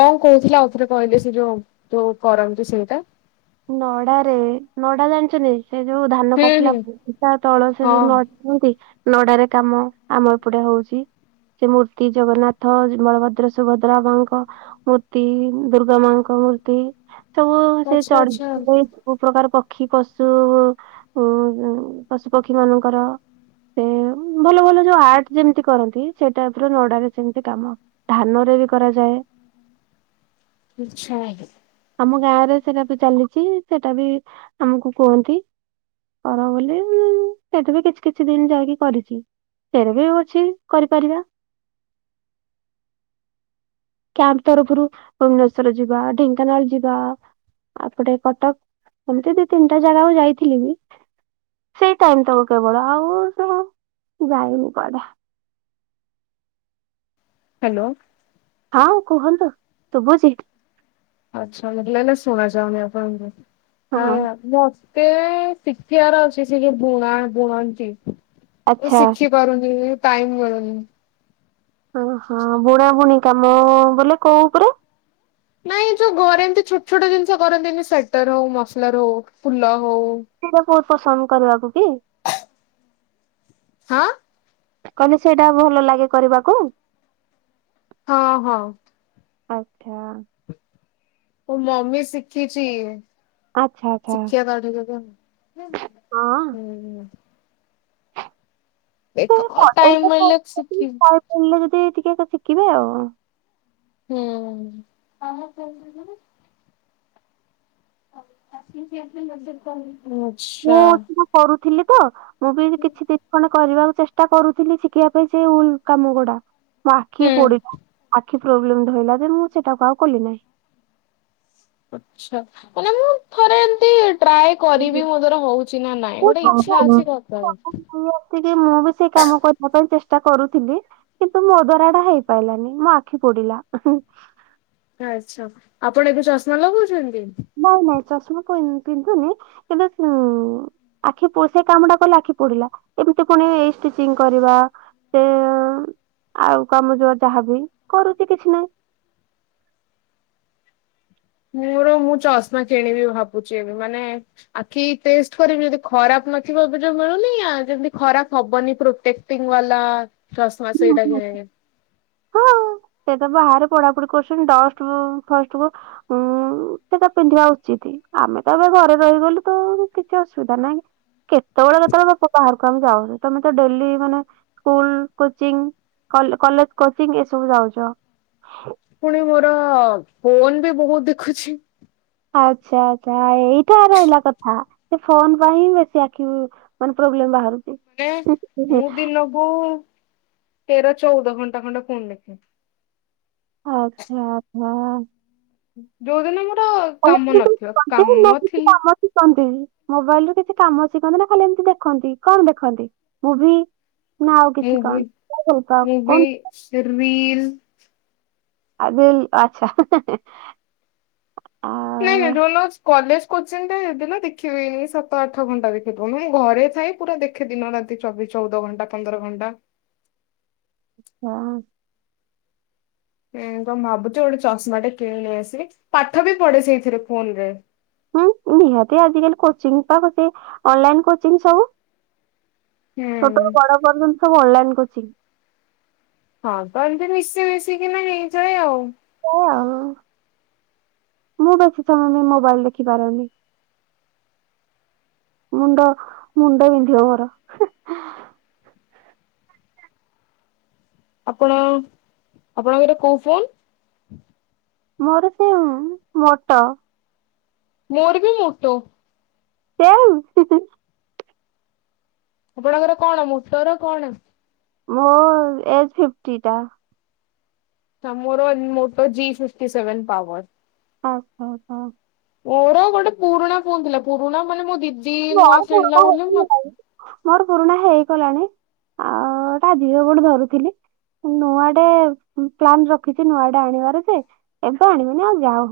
ଓଃ। କୋହୁଥିଲେ ଆଉଥରେ କହିଲେ ସେ ଯୋଉ ଯୋଉ କରନ୍ତୁ ସେଇଟା। ନଡାରେ ନଡା ଜାଣିଚନ୍ତି? ସେ ଯୋଉ ଧାନ ହୁଁ କାଟିଲା ହୁଁ। ତା ତଳ ସେ ଯୋଉ ହଁ ନଡିନ୍ତି। ନଡାରେ କାମ ଆମ ଏପଟେ ହୋଉଚି ସେ ମୂର୍ତ୍ତି ଜଗନ୍ନାଥ, ବଳଭଦ୍ର, ସୁଭଦ୍ରା ମାଙ୍କ ମୂର୍ତ୍ତି, ଦୁର୍ଗା ମାଙ୍କ ମୂର୍ତ୍ତି। ସବୁ ସେ ଆଚ୍ଛା ଚଢି ଆଚ୍ଛା [unintelligible] ବୋହୁ ପ୍ରକାର ପକ୍ଷୀପଶୁ ଉ-ପଶୁପକ୍ଷୀ ମାନଙ୍କର ଉଁ ଭଲ ଭଲ ଯୋଉ ଆର୍ଟ ଯେମତି କରନ୍ତି ସେ ଟାଇପର ନଡାରେ ସେମିତି କାମ ଧାନରେ ବି କରାଯାଏ। ଆଛା [unintelligible] ଆମ ଗାଁରେ ସେରା ବି ଚାଲି ଚି ସେଟା ବି ଆମକୁ କୁହନ୍ତି କର ବୋଲି ମୁଁ ସେଠି ବି କିଛି କିଛି ଦିନ ଯାଇକି କରିଚି ସେରା ବି ଅଛି କରିପାରିବା। କ୍ୟାମ୍ପ ତରଫରୁ ଭୁବନେଶ୍ଵର ଯିବା ଢେଙ୍କାନାଳ ଯିବା ଏପଟେ କଟକ ଏମତି ଦି ତିନିଟା ଜାଗାକୁ ଯାଇଥିଲି ବି ସେଇ ଟାଇମ୍ ତଳୁ କେବଳ ଆଉ ସେଡା ଯାଇନି କୁଆଡେ। ହାଲୋ ହଁ କୁହନ୍ତୁ ଶୁଭୁଚି ଆଛା ମତେଲାଗିଲା ଶୁଣାଯାଉନି ଆପଣଙ୍କ ଭଏସ୍। ହଁ ମୁଁ ଅଛ୍ ଏ ଶିକିଆର ଅଛି ସେ ଯୋଉ ବୁଣା ବୁଣନ୍ତି। ମୁଁ ଆଚ୍ଛା ଶିଖିପାରୁନି। ଟାଇମ୍ ମିଳୁନି। ଓ ହଁ ବୁଣାବୁଣି କାମ ବୋଲେ କୋଉ ଉପରେ? ନାଇଁ ଏ ଯୋଉ ଘରେ ଏମିତି ଛୋଟ ଛୋଟ ଜିନିଷ କରନ୍ତିନି ସ୍ଵେଟର ହଉ ମଫଲର ହଉ ଫୁଲ ହଉ। [unintelligible] ପସନ୍ଦ କରିବାକୁ ବି? ହଁ। କହିଲେ ସେଇଟା ଭଲ ଲାଗେ କରିବାକୁ? ହଁ ହଁ ଆଚ୍ଛା ମୋ ମମି ଶିଖିଛି। ଆଚ୍ଛା ଆଚ୍ଛା ଶିଖିବା ତାଠୁ କେବେ ହୁଁ ହଁ ହୁଁ। ଏକ କ ଟାଇମ ମିଳିଲେ ଶିଖିବୁ। ଟେ ଟିକେ ଏକ ଶିଖିବେ ଆଉ। ହୁଁ। [unintelligible] ମୁଁଠ ତୁ କରୁଛି। ଥିଲି ତ ମୁଁ ବି କିଛି ତୀକ୍ଷଣ କରିବାକୁ ଚେଷ୍ଟା କରୁଥିଲି ଶିଖିବା ପାଇଁ ସେ ଉଲ୍ କାମ ଗୁଡା। ମାଖିକି ହୁଁ। ପୋଡିଥିବୁ। ଆଖି ପ୍ରୋବ୍ଲେମ ଧଇଲା ଦିନୁ ସେଇଟାକୁ ଆଉ କଲି ନାହିଁ। ଆଚ୍ଛ ମାନେ ମୁଁ ଥରେ ଏମତି ଟ୍ରାଏ କରିବି ମୋଦ୍ୱାରା ହଉଛି ନା ନାଇଁ ଗୋଟେ ଇଚ୍ଛା ଅଛି କରିଦେବାକୁ। ମୁଁ ବି ସେଇ କାମ କରିବା ପାଇଁ ଚେଷ୍ଟା କରୁଥିଲି କିନ୍ତୁ ମୋ ଦ୍ୱାରା ସେଟା ହେଇପାରିଲା ନାହିଁ ମୋ ଆଖି ପୋଡିଲା। ଆଚ୍ଛା ଆଚ୍ଛା ଆପଣ ଏତ ଚଶମା ଲଗଉଛନ୍ତି? ନାଇଁ ନାଇଁ ଚାଷ ବି କନି ପିନ୍ଧୁନି କିନ୍ତୁ ଉଁ ଆଁଖି ପୋ ସେଇ କାମଟା କଲେ ଆଁଖି ପୋଡ଼ିଲା ଏମତି ପୁନି ଏଇ ଷ୍ଟିଚିଙ୍ଗ୍ କରିବା ସେ ଅ ଆଉ କାମ ଯୋ ଯାହାବି କରୁଛି କିଛି ନାଇଁ ମୋର ମୁଁ ଚଷ୍ମା କିଣିବି ଭାବୁଚି ଏବେ ମାନେ ଆଖି ଟେଷ୍ଟ କରିବି ଯଦି ଖରାପ୍ ନଥିବ ଏବେ ଯୋଉ ମିଳୁନି ଆ ଯେମତି ଖରାପ ହବନି ପ୍ରୋଟେକ୍ଟିଙ୍ଗ୍ ୱାଲା ଚଷ୍ମା ହୁଁ, ସେଇଟା ହୁଁ। କିଣିବି। ହଁ ସେ ତ ବାହାରେ ପଢ଼ାପଢ଼ି କରୁଛନ୍ତି ଡଷ୍ଟ୍ କୁ ଫାଷ୍ଟ୍ କୁ ଉଁ ସେଟା ପିନ୍ଧିବା ଉଚିତି ଆମେ ତ ଏବେ ଘରେ ରହିଗଲୁ ତ କିଛି ଅସୁବିଧା ନାଇଁ କେତେବେଳେ ଯେତେବେଳେ ଯେ ପୋ ବାହାର୍ କୁ ଆମେ ଯାଉନୁ ତମେ ତ ଡେଲି ମାନେ ସ୍କୁଲ କୋଚିଂ କଲ୍ କଲେଜ୍ କୋଚିଂ ଏସବୁ ଯାଉଚ ପୁଣି ମୋର ଅ ଫୋନ୍ ବି ବହୁତ୍ ଦେଖୁଛି। ଆଚ୍ଛା ଆଚ୍ଛା ଆ ଏଇଟା ରହିଲା କଥା ଯେ ଫୋନ୍ ପାଇଁ ବେଶୀ ଆଁଖିବ୍ ମାନେ ପ୍ରୋବ୍ଲେମ୍ ବାହାରୁଛି। ନେ ମୁଁ ବି ଦିନକୁ ତେର ଚଉଦ ଘଣ୍ଟା ଖଣ୍ଡେ ଫୁନ୍ ଦେଖେ ଆଛା ଆଛା ଯୋଉଦିନ ମୁଁ ହଁ କାମ ନା ଥିବା କାମ ଥିଲ୍ ଇ ମୋବାଇଲ ରୁ କିଛି କାମ ଶିଖନ୍ତି ନା ଖାଲି ଏମିତି ଦେଖନ୍ତି କଣ୍ ଦେଖନ୍ତି ମୁଭି? ନା ଆଉ ମୁଁ କିଛି ବି କଣ? କଣ ଭଲ ପାଅ ମୁଁ ବି କଣ ରିଲ୍ ଆ ଦିଲ୍ ଆଚ୍ଛା ହେଁ ହେଁ ହେଁ ନାଇଁ ନାଇଁ ଡୋନାକ୍ସ କଲେଜ କୋଚିଂ ରେ ଦିନ ଦେଖିବେଇନି ସାତ ଆଠ ଘଣ୍ଟା ଦେଖିବ ମୁଁ ଘରେ ଥାଇ ପୁରା ଦେଖେ ଦିନ ରାତି ଚବି ଚଉଦ ଘଣ୍ଟା ପନ୍ଦର ଘଣ୍ଟା ହଁ। ଉଁ ତମେ ଭାବୁଚ ଗୋଟେ ଚଷମା ଟେ କିଣି ନେଇ ଆସିବି। ପାଠ ବି ପଢ଼େ ସେଇଥିରେ ଫୋନ୍ ରେ। ହୁଁ ନିହାତି ଆଜିକାଲି କୋଚିଙ୍ଗ୍ ପା ଗୋଟିଏ ଅନଲାଇନ୍ କୋଚିଙ୍ଗ୍ ସବୁ। ହୁଁ ଛୋଟରୁ ବଡ଼ ପର୍ଯ୍ୟନ୍ତ ସବୁ ଅନଲାଇନ୍ କୋଚିଙ୍ଗ୍। ହଁ ତ ଏମତି ମିଶି ମିଶିକିନା ହେଇଯାଏ ଆଉ। ଏୟା ଆଉ। ମୁଁ ବେଶୀ ସମୟ ବି ମୋବାଇଲ୍ ଦେଖିପାରୁନି। ମୁଣ୍ଡ ମୁଣ୍ଡ ବିନ୍ଧିବ ମୋର ହିଁ ଆପଣଙ୍କ ଆପଣଙ୍କର କୋଉ ଫୋନ୍? ମୋର ସେଇ ମୋଟୋ। ମୋର୍ ବି ମୋଟୋ। ସେୟା ଆଉ ହୁଁ ହୁଁ। ଆପଣଙ୍କର କଣ ମୋଟୋ ର କଣ? ମୋର୍ ଏଫ୍ ଫିଫ୍ଟି ଟା। ମୋର Moto G fifty seven power. ଅ ହ ହ। ମୋର ଗୋଟେ ପୁରୁଣା ଫୋନ୍ ଥିଲା ପୁରୁଣା ମାନେ ମୋ ଦି ମୋର ପୁରୁଣା ହେଇନି ଆଉ। ମୋର ପୁରୁଣା ହେଇ ଗଲାଣି ଆଉ ଏଟା ଜିଓ ଗୋଟେ ଧରୁଥିଲି। ନୂଆଟେ ପ୍ଲାନ୍ ରଖିଛି ନୂଆଟା ଆଣିବାର ଯେ ଏବେ ଆଣିବନି ଆଉ ଯାଉ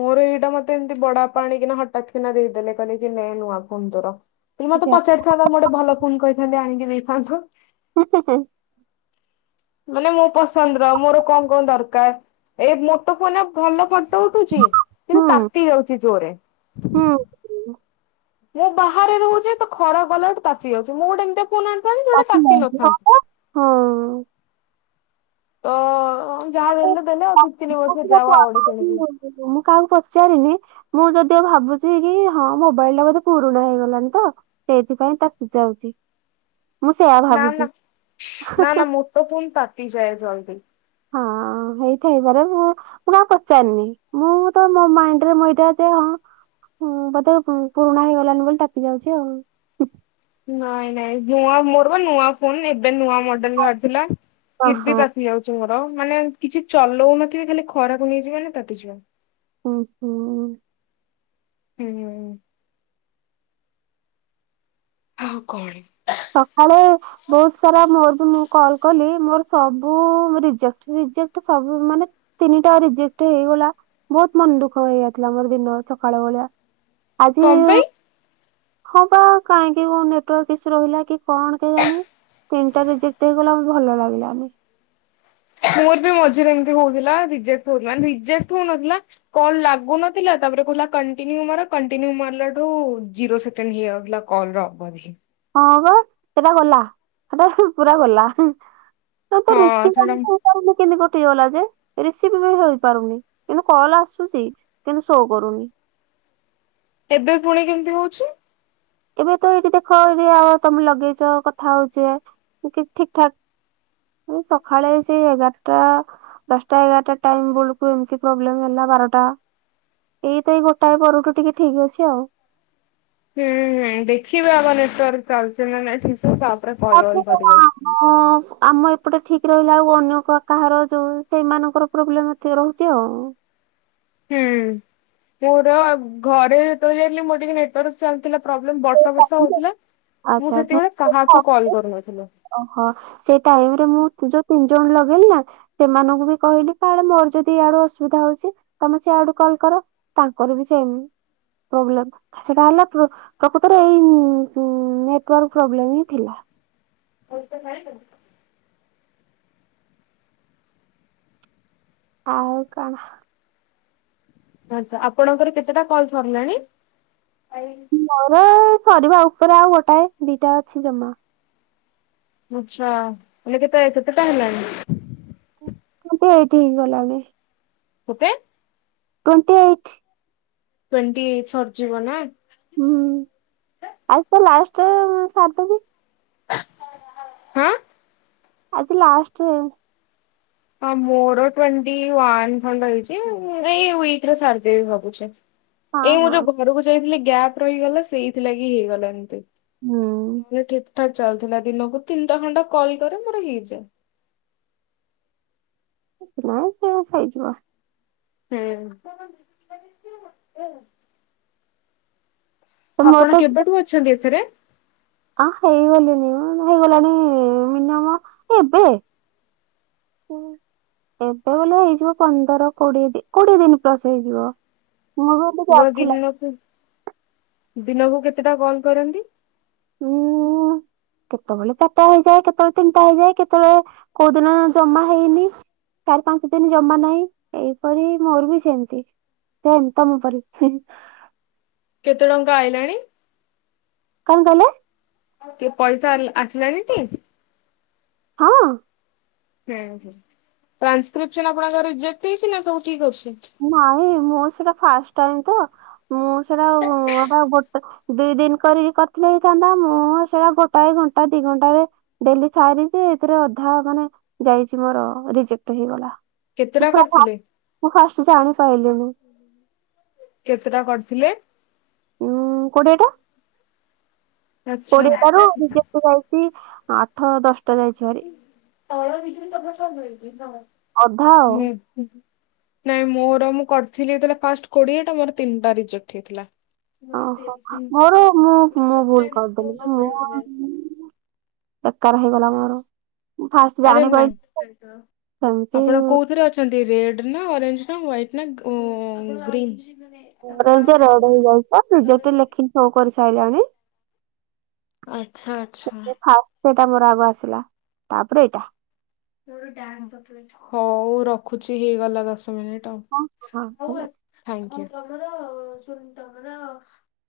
ମୋର ଏଇଟା ମତେ ଏମତି ବଡ଼ ବାପା ଆଣିକିନା ହଠାତ୍ କିନା ଦେଇଦେଲେ କହିଲେ କି ନେ ନୂଆ ଫୋନ୍ ତୋର। ହେଲେ ମତେ ଯାଉ। ପଚାରିଥାନ୍ତ ମୁଁ ଗୋଟେ ଭଲ ଫୋନ୍ କହି ଥାନ୍ତି ଆଣିକି ଦେଇଥାନ୍ତ। [unintelligible] ଉଁ ଉଁ ମାନେ ମୋ ପସନ୍ଦ୍ ର ମୋର କଣ କଣ ଦରକାର ଏଇ ମୋଟୋ ଫୋନ୍ ରେ ଭଲ ଫ ଟୋ ଉଠୁଛି କିନ୍ତୁ ହୁଁ ତାତି ଯାଉଚି ଜୋର୍ ରେ ହୁଁ। ମୁଁ ବାହାରେ ରହୁଛି ତ ଖରା କଲାଠୁ ତାତି ଯାଉଛି ମୁଁ ଗୋଟେ ଏମତିଆ [unintelligible] ତ ଯାହା ଦେଲେ ଦେଲେ ଆଉ ଦୁଇ ତିନି ବର୍ଷ ମୁଁ ଯାଉ ଆଉ ଗୋଟେ କିଣିବି। କାହାକୁ ପଚାରିନି ମୁଁ ଯଦିଓ ଭାବୁଛି କି ହଁ ମୋବାଇଲ ଟା ବୋଧେ ପୁରୁଣା ହେଇଗଲାଣି ତ ସେଇଥିପାଇଁ ତାତି ଯାଉଛି। ମୁଁ ସେୟା ନା ନା ଭାବୁଛି ନା ନା ମୋଟୋ ଫୋନ ତାତିଯାଏ ଜଲଦି। ହଁ ହେଇଥାଇପାରେ ମୁଁ ମୁଁ କାହାକୁ ପଚାରିନି। ମୁଁ ତ ମୋ ମାଇଣ୍ଡରେ ମୁଁ ଏଇଟା ଯେ ହଁ ବୋଧେ ପୁରୁଣା ହେଇଗଲାଣିି ବୋଲି ତାତି ଯାଉଛି ଆଉ। ନାଇଁ ନାଇଁ ନୂଆ ମୋର ବା ନୂଆ ଫୋନ୍ ଏବେ ନୂଆ ମଡେଲ ବାହାରି ଥିଲା ଫିର ବି ଓହୋ ତାତି ଯାଉଛି ମୋର। ଆଉ ମାନେ କିଛି ଚଲଉନଥିବେ ଖାଲି ଖରାକୁ ନେଇଯିବେ ମାନେ ତାତି ଯିବ। ଓହୋ। ହୁଁ ହୁଁ। ଆଉ କଣ? ସକାଳେ ବହୁତ ସାରା ମୋର ବି ମୁଁ କଲ କଲି ମୋର ସବୁ ରିଜେକ୍ଟ୍ ରିଜେକ୍ଟ୍। ସବୁ ମାନେ ତିନିଟା ରିଜେକ୍ଟ୍ ହେଇଗଲା ବହୁତ ମନ ଦୁଃଖ ହେଇଯାଇଥିଲା ମୋର ଦିନ ସକାଳ ଭଳିଆ। ଆଜି କଣ ପାଇଁ? ହଁ ପା କାହିଁକି ମୋ ନେଟୱର୍କ କି ରହିଲା କି କଣ କେଜାଣି ତିନିଟା ରିଜେକ୍ଟ ହେଇଗଲା ମୋତେ ଭଲ ଲାଗିଲାନି। ମୋର ବି ମଝିରେ ଏମିତି ହଉଥିଲା ରିଜେକ୍ଟ୍ ହଉଥିଲା ମାନେ ରିଜେକ୍ଟ ହଉନଥିଲା। କଲ ଲାଗୁନଥିଲା ତାପରେ କହୁଥିଲା କଣ୍ଟିନିୟୁ ମାର୍ କଣ୍ଟିନିୟୁ ମାରିଲାଠୁ ଜିରୋ ସେକଣ୍ଡ ହେଇଯାଉଥିଲା କଲ୍ ର ଅବଧି। ହଁ ବା ସେଟା ଗଲା ସେଟା ପୁରା ଗଲା। [unintelligible] ହେଇଗଲା ଯେ ହଁ ସେଇଟା ରିସିଭ୍ ବି ହେଇପାରୁନି କିନ୍ତୁ କଲ ଆସୁଛି କିନ୍ତୁ ଶୋ କରୁନି। ଏବେ ପୁଣି କେମିତି ହଉଛି? ଏବେ ତ ଏଇଠି ଦେଖ ଏଠି ଆଉ ତମେ ଲଗେଇଚ କଥା ହଉଛି ଏ ଠିକ ଠାକ ସକାଳେ ସେ ଏଗାରଟା ଦଶଟା ଏଗାରଟା ଟାଇମ୍ ବେଳକୁ ଏମିତି ପ୍ରୋବ୍ଲେମ ହେଲା ବାରଟା ଏଇତ ଏଇ ଗୋଟାଏ ପରଠୁ ଟିକେ ଠିକ ଅଛି ଆଉ। ହୁଁ ହୁଁ ଦେଖିବା ଆଗ ନେଟୱାର୍କ ଚାଲଛି ନା ନାଇଁ ଠିକ୍ ସେ ତା ପ କଲ୍ ଭଲ୍ କରିବେ। ଆମ ଆମ ଏପଟେ ଠିକ୍ ରହିଲା ଆଉ ଅନ୍ୟ କ କାହାର ଯୋଉ ସେଇମାନଙ୍କର ପ୍ରୋବ୍ଲେମ ଏତିକ ରହୁଛି ଆଉ। ହୁଁ ପୁରା ଘରେ ଯେତବେଳେ ହେଲେ ମୋର ଟିକେ ନେଟାୱାର୍କ ଚାଲିଥିଲା ପ୍ରୋବ୍ଲେମ୍ ବର୍ଷା ବର୍ଷା ହଉଥିଲା। ମୁଁ ଆଛା ଆଛା ସେତେବେଳେ କାହାକୁ କଲ୍ ଓହୋ କରୁନଥିଲି। ହ ସେ ଟାଇମ୍ ରେ ମୁଁ ଯୋଉ ତି ଜଣ ଲଗେଇଲି ନା ସେମାନଙ୍କୁ ବି କହିଲି କଳେ ମୋର ଯଦି ଇଆଡୁ ଅସୁବିଧା ହଉଛି ତମେ ସିଆଡୁ କଲ୍ କର ତାଙ୍କର ବି ସେଇ ପ୍ରୋବ୍ଲେମ ସେଟା ହେଲା ପ୍ର ପ୍ରକୃତରେ ଏଇ ଇ ଇ ନେଟୱାର୍କ ପ୍ରୋବ୍ଲେମ୍ ହିଁ ଥିଲା। ହତ ଖାଇ ଆଉ କଣ? ଆଛା ଆପଣଙ୍କର କେତେଟା କଲ୍ ସରିଲାଣି? ମୋର ଅ ସରିବା ଉପରେ ଆଉ ଗୋଟାଏ ଦିଟା ଅଛି ଜମା। ଆଛା ମାନେ କେତେ କେତେ ଟା ହେଲାଣି? [unintelligible] କେତେ? Twenty eight. ଟ୍ୱଣ୍ଟି ଏଇଟ୍ ସରିଯିବ ନା? ଆ ସାତ ବଜ ହୁଁ। ଆଜି ଲାଷ୍ଟ। ହଁ ମୋର ଟୋନଟି ୱ‌‌ଆନ ଖଣ୍ଡେ ହେଇଚି ଏଇ ୱ‌ଇକ ରେ ସାରିଦେବି ଭାବୁଛି। ହଁ ଏଇ ମୁଁ ହଁ। ଯୋଉ ଘରକୁ ଯାଇଥିଲି। ଗ୍ୟାପ ରହିଗଲା ସେଇଥିଲାଗି ହେଇଗଲା ଏମିତି। ହୁଁ। [unintelligible] ଠାକ ଚାଲିଥିଲା ଦିନକୁ ତିନିଟା ଘଣ୍ଟା କଲ କରେ ମୋର ହେଇଯାଏ। ସେ ସେ ହେଇଯିବ। ହୁଁ। ତ ଆପଣ କେବେଠୁ ଅଛନ୍ତି ଏଥିରେ। ଆ ହେଇଗଲିଣିି ହେଇଗଲାଣିି ଏବେ ଏବେ ବୋଲେ ହେଇଯିବ ପନ୍ଦର କୋଡିଏ କୋଡିଏ ଦିନ ପ୍ଲସ ହେଇଯିବ। ମୁଁ ବି ଟିକେ ଆପଣ ଅଥିଲା। ଦିନକୁ ଦିନକୁ କେତେଟା କଲ କରନ୍ତି। ଉୁଁ କେତେବେଳେ ଚାର୍ଟା ହେଇଥାଏ କେ କେତେବେଳେ ତିନିଟା ହେଇଯାଏ। କେତେବେଳେ କୋଉ ଦିନ ଜମା ହେଇନି ଚାରି ପାଞ୍ଚ ଦିନ ଜମା ନାହିଁ। ଏଇପରି ମୋର ବି ସେମିତି ସେମିତି ତମ ପରି। କେତେ ଟଙ୍କା ଆଇଲାଣି। କଣ କହିଲେ। କି ପଇସା ଆସିଲାଣି ଟି। ହଁ। ହୁଁ ହୁଁ ଟ୍ରଂସ୍କ୍ରିପ୍ସନ ଆପଣଙ୍କ ରଜେକ୍ଟ ହେଇଛି। ନା ସବୁ ଠିକ ଆସୁଛି। ନାଇଁ ମୁଁ ସେଟା ଫାଷ୍ଟ ଟାଇମ ତ ମୁଁ ସେଇଟା ଦିଇ ଦିନ କରିକି କରିଥିଲେ ହେଇଥାନ୍ତା ମୁଁ ସେଟା ଗୋଟାଏ ଘଣ୍ଟା ଦି ଘଣ୍ଟରେ ଡେଲି ସାରଛି ଏଥିରେ ଅଧା ମାନେ ଯାଇଛି। ମୋର ରିଜେକ୍ଟ ହେଇଗଲା। ମୁଁ କେତେଟା ପୁରା ଫା କରିଥିଲେ। ମୁଁ ଯାଣିପାଇଲିନି। କେତେଟା କରିଥିଲେ। ଉଁ କୋଡିଏ ଟା। ଆଚ୍ଛା କୋଡ଼ିଏ ଟାରୁ ହୁଁ। ରେଜେକ୍ଟ୍ ଯାଇଚି। ଆଠ ଦଶ ଟା ଯାଇଚି ଭାରି। [unintelligible] ହୁଁ ହୁଁ। ଅଧା ଆଉ। ନାଇଁ ମୋର ମୁଁ କରିଥିଲି ଏଇଥିରେ ଫାଷ୍ଟ କୋଡିଏ ଟା ମୋର ତିନିଟା ରିଜେକ୍ଟ ହେଇଥିଲା। ଓହୋ ମୋର ମୁଁ ମୁଁ ଭୁଲ କରିଦେଲିି ମୁଁ ଆଉ ବେକାର ହେଇଗଲା ମୋର। ମୁଁ ଫାଷ୍ଟ ଆରେ ନା ଜାଣିପାରିଲି ସେମିତି ଆପଣ କୋଉଥିରେ ଅଛନ୍ତି ରେଡ୍ ନା ଓରେଞ୍ଜ। ନା ୱାଇଟ୍ ନା। [unintelligible] ଅରେଞ୍ଜ ରେଡ୍ ହେଇଯାଇଚି ପା ରିଜେକ୍ଟ ଲେଖି ‌ସୋ କରିସାଇଲାଣି। ଆଚ୍ଛା ଆଚ୍ଛା। ସେଟା ମୋର ଆଗ ଆସିଲା ତାପରେ ଏଇଟା। ହୋଉ ରଖୁଚି ହେଇଗଲା ଦଶ ମିନିଟ। ହଁ ଟ ହଁ ଥାଙ୍କୟୁ। ତମର ଶୁନ୍ ତମର